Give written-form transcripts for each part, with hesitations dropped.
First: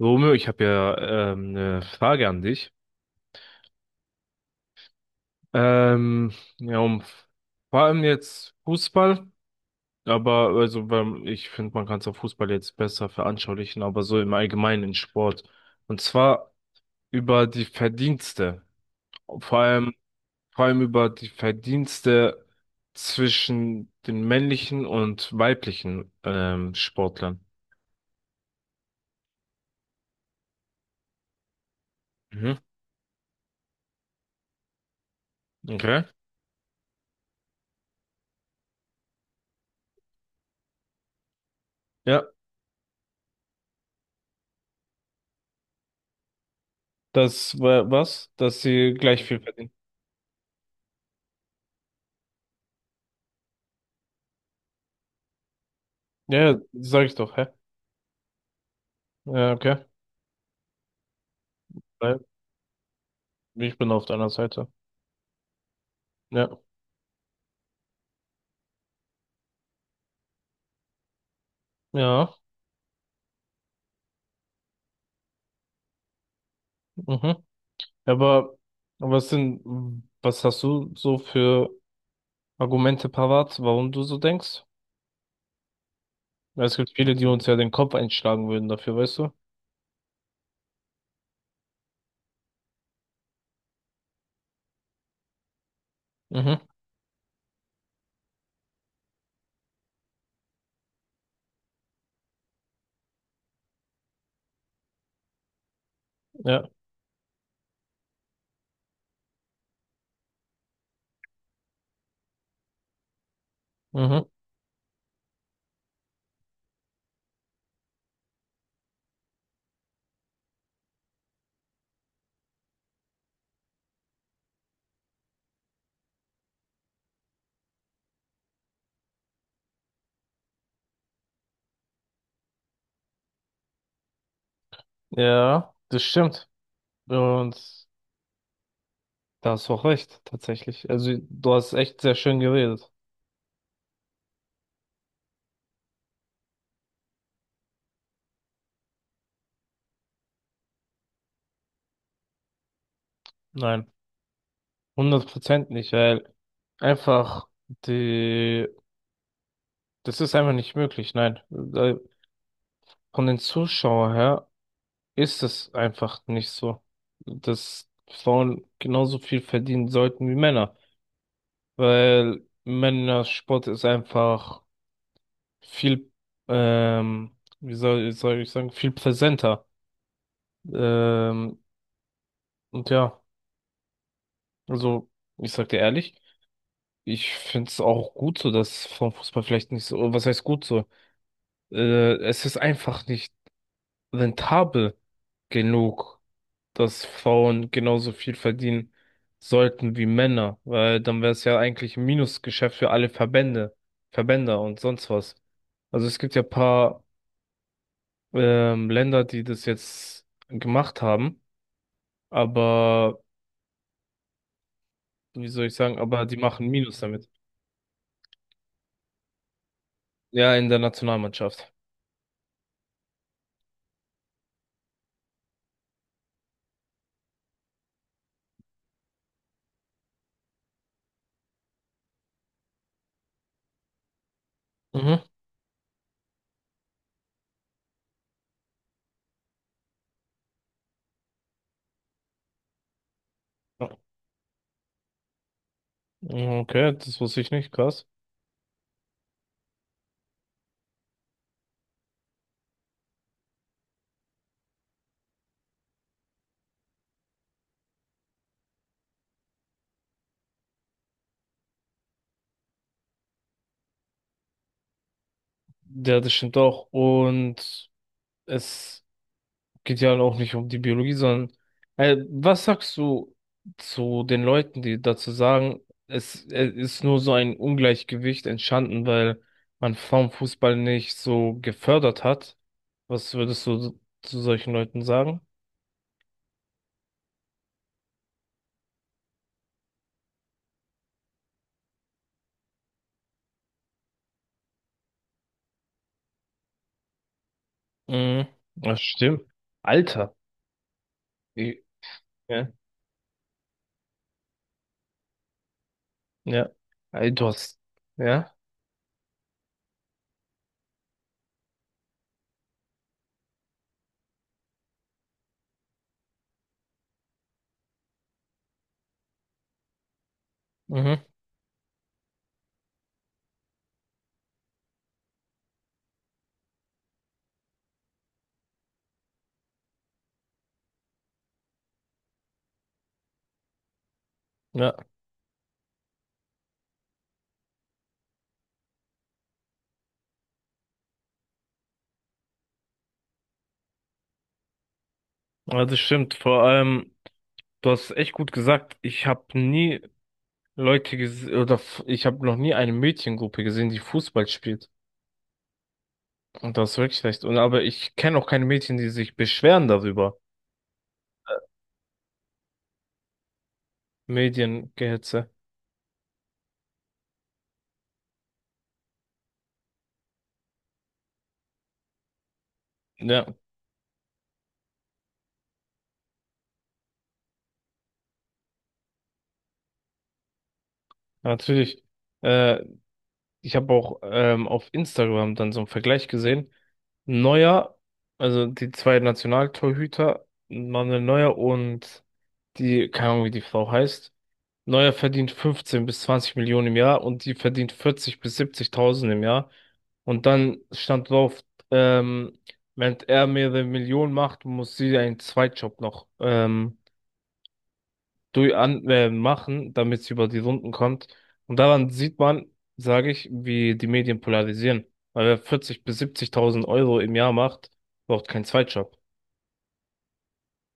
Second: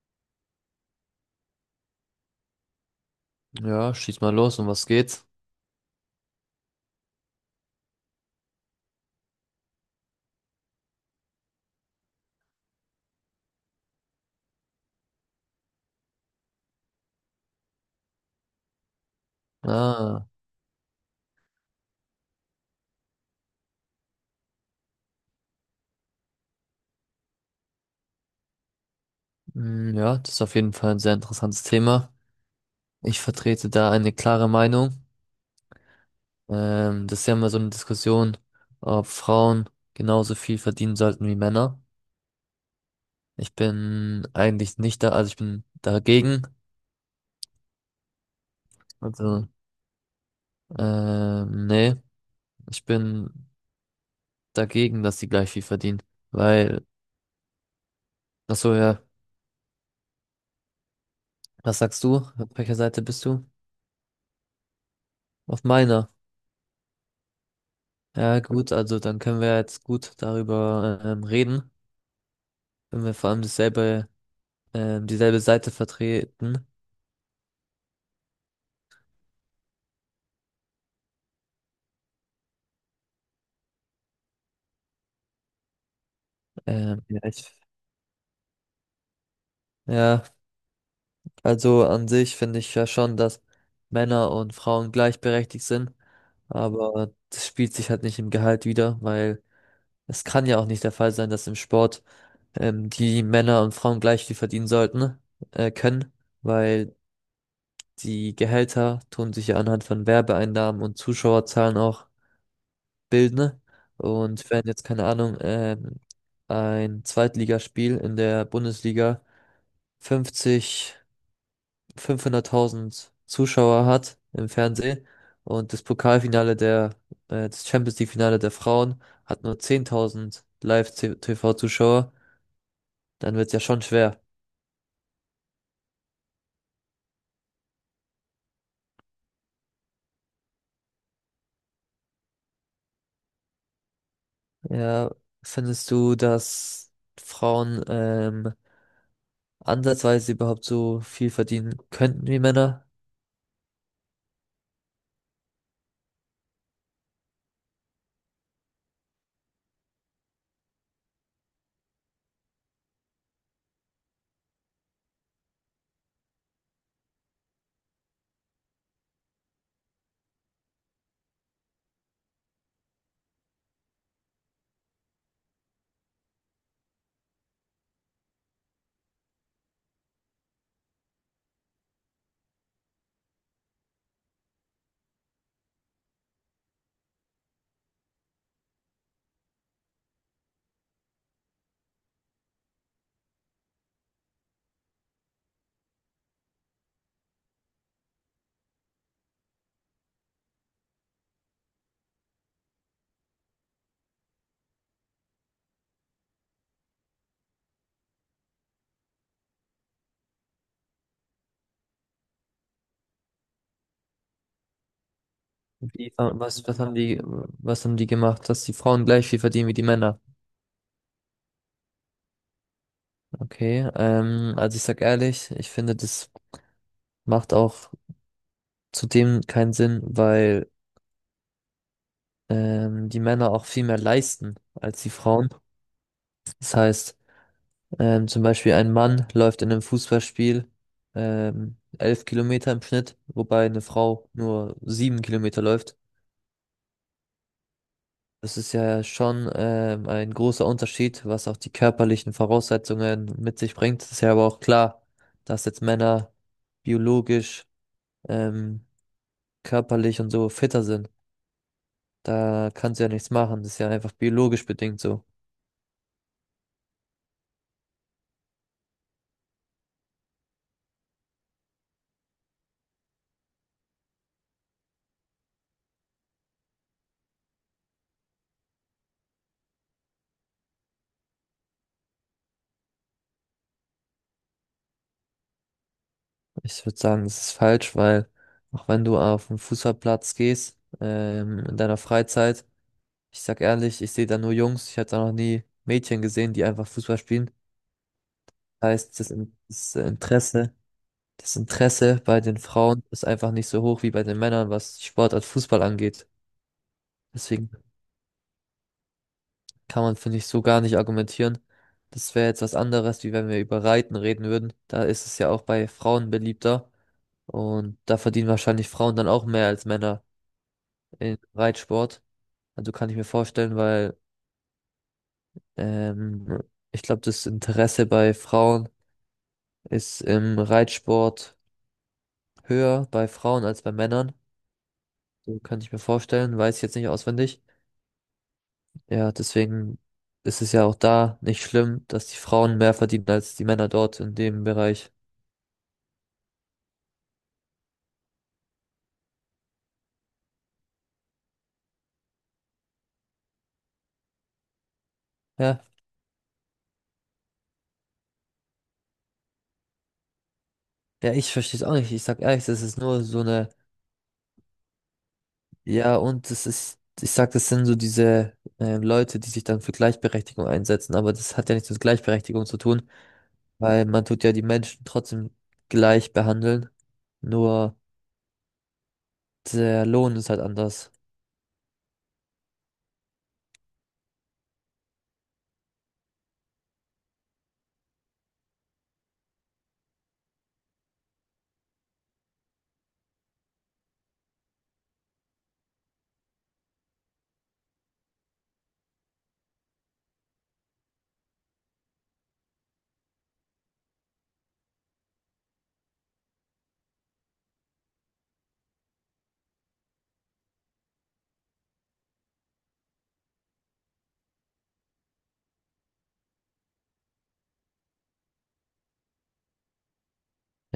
Romeo, ich habe ja eine Frage an dich. Ja, schieß mal los, um was geht's? Ähm, ja, um vor allem jetzt Fußball, aber also beim, ich finde, man kann es auf Fußball jetzt besser veranschaulichen, aber so im Allgemeinen in Sport. Und zwar über die Verdienste. Vor allem, Ah, vor allem über die Verdienste zwischen den männlichen und weiblichen Sportlern. mm, ja, das ist auf jeden Fall ein sehr interessantes Thema. Mhm. Ich vertrete da eine klare Meinung. Okay. Das ist ja immer so eine Diskussion, ob Frauen genauso viel verdienen sollten wie Männer. Ja, Ich bin eigentlich nicht da, also ich bin dagegen. das war was, dass sie gleich viel Also, verdienen. Nee, ich bin dagegen, dass die gleich viel verdienen. Ja, ja, Weil, sag ich doch, hä? ach so, ja, Ja, okay. was sagst du? Ja, Auf welcher Seite bist du? ich bin auf deiner Seite. Auf meiner. Ja, Ja, gut, also dann können wir jetzt gut darüber reden, ja, wenn wir vor allem dieselbe Seite vertreten. mhm. Aber was sind, was hast du so für Argumente parat, warum du so denkst? Weil es gibt Ähm, viele, ja, die uns ich, ja den Kopf einschlagen würden dafür, weißt du? ja, also an sich finde ich ja schon, dass Männer und Frauen gleichberechtigt sind, Mhm. aber das spielt sich halt nicht im Gehalt wider, weil es kann ja auch nicht der Fall sein, dass im Sport die Männer und Frauen gleich viel verdienen sollten, können, Ja, weil die Gehälter tun sich ja anhand von Werbeeinnahmen und Zuschauerzahlen auch bilden, ne? mhm. Und wenn jetzt, keine Ahnung, ein Zweitligaspiel in der Bundesliga 50, 500.000 Zuschauer hat im Fernsehen und das Champions League-Finale der Frauen hat nur 10.000 Live-TV-Zuschauer, dann wird's ja schon schwer. Ja, das stimmt. Und da hast du auch recht, tatsächlich. Also, du hast echt sehr schön geredet. Ja, findest du, dass Frauen ansatzweise überhaupt so viel verdienen könnten wie Männer? Nein, 100% nicht, weil einfach die, das ist einfach nicht möglich, nein. Äh, Von den Zuschauern her ist es einfach nicht so, dass Frauen genauso viel verdienen sollten wie Männer, weil Männersport ist einfach viel, wie soll ich sagen, viel präsenter. Ähm, und ja, also ich sag dir ehrlich, ich find's auch gut so, dass Frauenfußball vielleicht nicht so, was heißt gut so? Es ist einfach nicht rentabel genug. Dass Frauen genauso viel verdienen sollten wie Männer, weil dann wäre es ja eigentlich ein Minusgeschäft für alle Verbände, Verbänder und sonst was. Also es gibt ja paar Länder, die das jetzt gemacht haben, aber wie soll ich sagen, Wie, aber die machen Minus damit. was haben die gemacht, dass die Frauen gleich viel verdienen wie die Männer? Ja, in der Nationalmannschaft. Okay, also ich sag ehrlich, ich finde, das macht auch zudem keinen Sinn, weil die Männer auch viel mehr leisten als die Mhm. Frauen. Das heißt, zum Beispiel ein Mann läuft in einem Fußballspiel 11 Kilometer im Schnitt, wobei eine Frau nur 7 Kilometer läuft. Okay, das wusste ich nicht, krass. Das ist ja schon ein großer Unterschied, was auch die körperlichen Voraussetzungen mit sich bringt. Ist ja aber auch klar, dass jetzt Männer biologisch, ähm, körperlich und so fitter sind. Da kannst du ja nichts machen. Das ist ja einfach biologisch bedingt so. Ja, das stimmt auch. Und es geht ja auch nicht um die Biologie, sondern was sagst du zu den Leuten, die dazu sagen, es ist nur so ein Ungleichgewicht entstanden, weil man Frauenfußball nicht so gefördert hat? Was würdest du zu solchen Leuten sagen? Ich würde sagen, das ist falsch, weil auch wenn du auf den Fußballplatz gehst, in deiner Freizeit, ich sag ehrlich, ich sehe da nur Jungs. Ich habe da noch nie Mädchen gesehen, die einfach Fußball spielen. Mhm. Das Das heißt, stimmt. Das Alter. Interesse. Das Ich, Interesse bei den ja. Frauen ist einfach nicht so hoch wie bei den Männern, was die Sportart Fußball angeht. Ja. Ey, du Deswegen hast. Ja. kann man, finde ich, so gar nicht argumentieren. Das wäre jetzt was anderes, wie wenn wir über Reiten reden würden. Da ist es ja auch bei Frauen beliebter. Und da verdienen wahrscheinlich Frauen dann auch mehr als Männer Mhm. im Reitsport. Also kann ich mir vorstellen, weil ähm, ich glaube, das Interesse bei Frauen ist im Reitsport höher bei Frauen als bei Männern. Ja. So könnte ich mir vorstellen, weiß ich jetzt nicht auswendig. Ja, deswegen ist es ja auch da nicht schlimm, dass die Frauen mehr verdienen als die Männer dort in dem Bereich. Also stimmt. Vor allem, du hast echt gut gesagt. Ich habe nie Leute ges- oder f- ich habe noch nie eine Mädchengruppe gesehen, die Fußball spielt. Ja, Und das ist wirklich schlecht. Und aber ich kenne auch keine Mädchen, die sich beschweren darüber. ja, ich verstehe es auch nicht. Ich sag ehrlich, das ist nur so eine, Mediengehetze. ja, und das ist, ich sag, das sind so diese Leute, die sich dann für Gleichberechtigung einsetzen, aber das hat ja nichts mit Gleichberechtigung zu tun, Ja, weil man tut ja die Menschen trotzdem gleich behandeln, nur der Lohn ist halt anders. natürlich. Äh, ich habe auch auf Instagram dann so einen Vergleich gesehen. Neuer, also die zwei Nationaltorhüter, Manuel Neuer und die, keine Ahnung, wie die Frau heißt. Neuer verdient 15 bis 20 Millionen im Jahr und die verdient 40 bis 70.000 im Jahr. Und dann stand drauf, ähm, wenn er mehrere Millionen macht, muss sie einen Zweitjob noch machen, damit sie über die Runden kommt. Und daran sieht man, sage ich, wie die Medien polarisieren. Weil wer 40 bis 70.000 Euro im Jahr macht, braucht keinen Zweitjob.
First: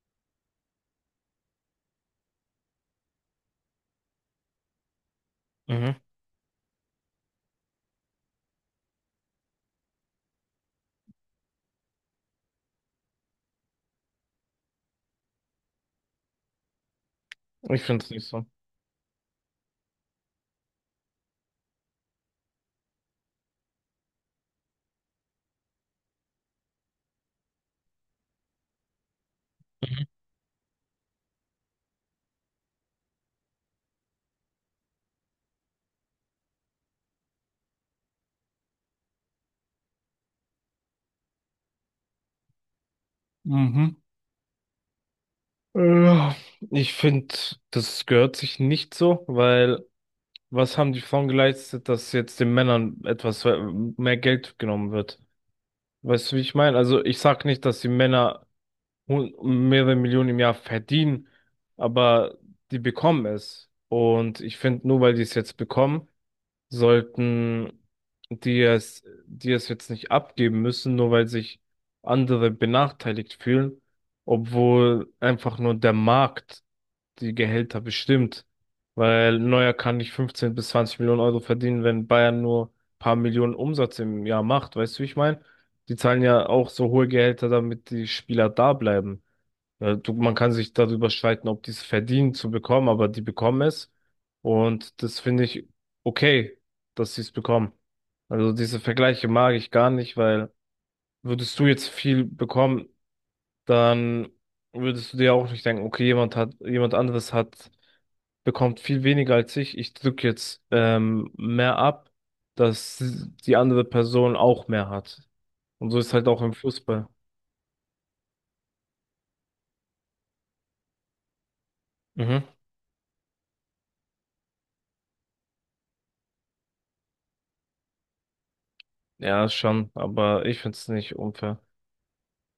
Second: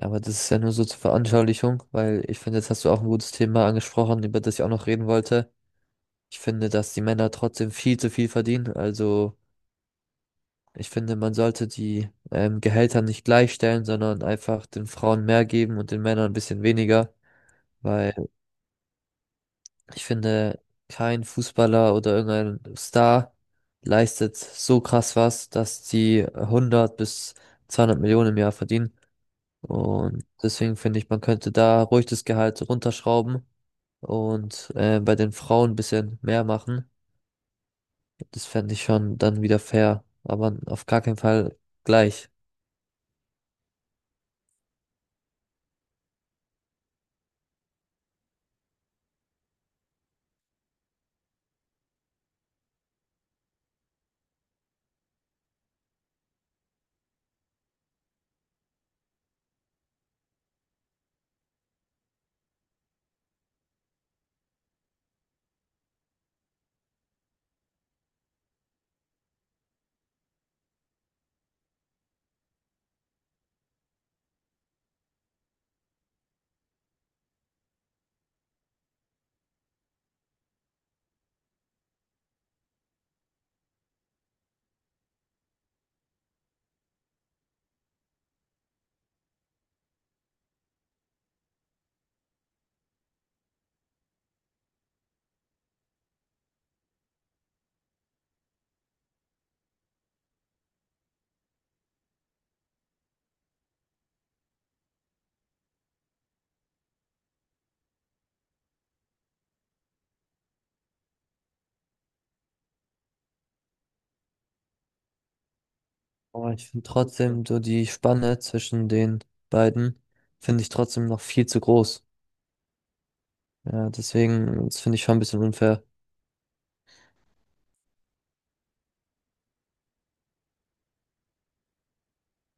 Ja, aber das ist ja nur so zur Veranschaulichung, weil ich finde, jetzt hast du auch ein gutes Thema angesprochen, über das ich auch noch reden wollte. Mhm. Ich finde, dass die Männer trotzdem viel zu viel verdienen. Also ich finde, man sollte die Gehälter nicht gleichstellen, sondern einfach den Frauen mehr geben und den Männern ein bisschen weniger. Ich finde es Weil nicht so. ich finde, kein Fußballer oder irgendein Star leistet so krass was, dass die hundert bis 200 Millionen im Jahr verdienen. Und deswegen finde ich, man könnte da ruhig das Gehalt runterschrauben und bei den Frauen ein bisschen mehr machen. Das fände ich schon dann wieder fair, aber auf gar keinen Fall gleich. Mhm. Ja, ich finde, das gehört sich nicht so, weil was haben die Frauen geleistet, dass jetzt den Männern etwas mehr Geld genommen wird? Weißt du, wie ich meine? Also ich sag nicht, dass die Männer hun- mehrere Millionen im Jahr verdienen, aber die bekommen es. Und ich finde, nur weil die es jetzt bekommen, sollten die es, die es jetzt nicht abgeben müssen, nur weil sich andere benachteiligt fühlen, obwohl einfach nur der Markt die Gehälter bestimmt. Weil Neuer kann nicht 15 bis 20 Millionen Euro verdienen, wenn Bayern nur ein paar Millionen Umsatz im Jahr macht. Weißt du, wie ich meine? Die zahlen ja auch so hohe Gehälter, damit die Spieler da bleiben. Ja, du, man kann sich darüber streiten, ob die es verdienen zu bekommen, aber die bekommen es. Und das finde ich okay, dass sie es bekommen. Also diese Vergleiche mag ich gar nicht, weil würdest du jetzt viel bekommen, dann würdest du dir auch nicht denken, okay, jemand anderes hat bekommt viel weniger als ich. Ich drücke jetzt mehr ab, dass die andere Person auch mehr hat. Und so ist halt auch im Aber ich finde Fußball. trotzdem so die Spanne zwischen den beiden finde ich trotzdem noch viel zu groß. Mhm. Ja, deswegen, das finde ich schon ein bisschen unfair. Ja, schon, aber ich find's nicht unfair.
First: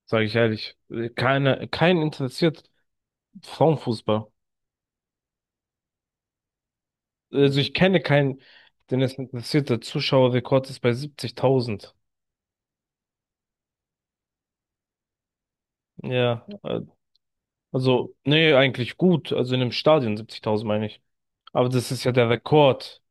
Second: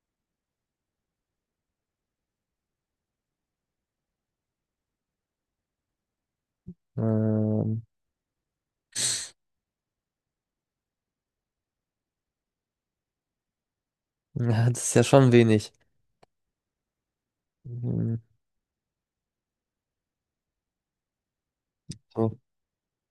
Sage ich ehrlich. Kein interessiert Frauenfußball. Also ich Ähm, kenne keinen, den es interessiert. Der Zuschauerrekord ist bei 70.000. ja, das ist ja schon wenig. Ja, äh, also, Mhm, nee, eigentlich gut. Also in einem Stadion 70.000 meine ich. Aber das ist ja der so. Rekord.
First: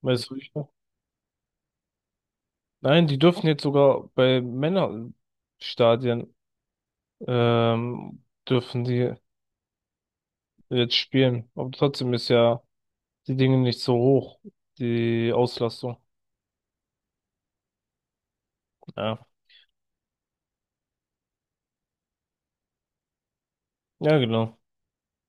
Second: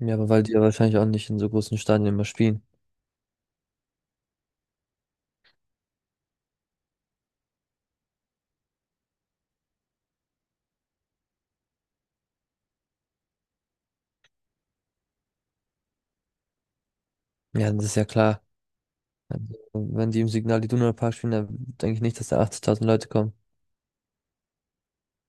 Ja, aber Weißt weil die ja du, wahrscheinlich auch nicht in so großen Stadien immer spielen. nein, die dürfen jetzt sogar bei Männerstadien ähm, dürfen die jetzt spielen. Aber trotzdem ist ja die Dinge nicht so hoch, die Auslastung. Ja, das ist ja klar. Ja, Also, wenn die im Signal Iduna Park spielen, dann denke ich nicht, dass da 80.000 Leute kommen. ja, genau.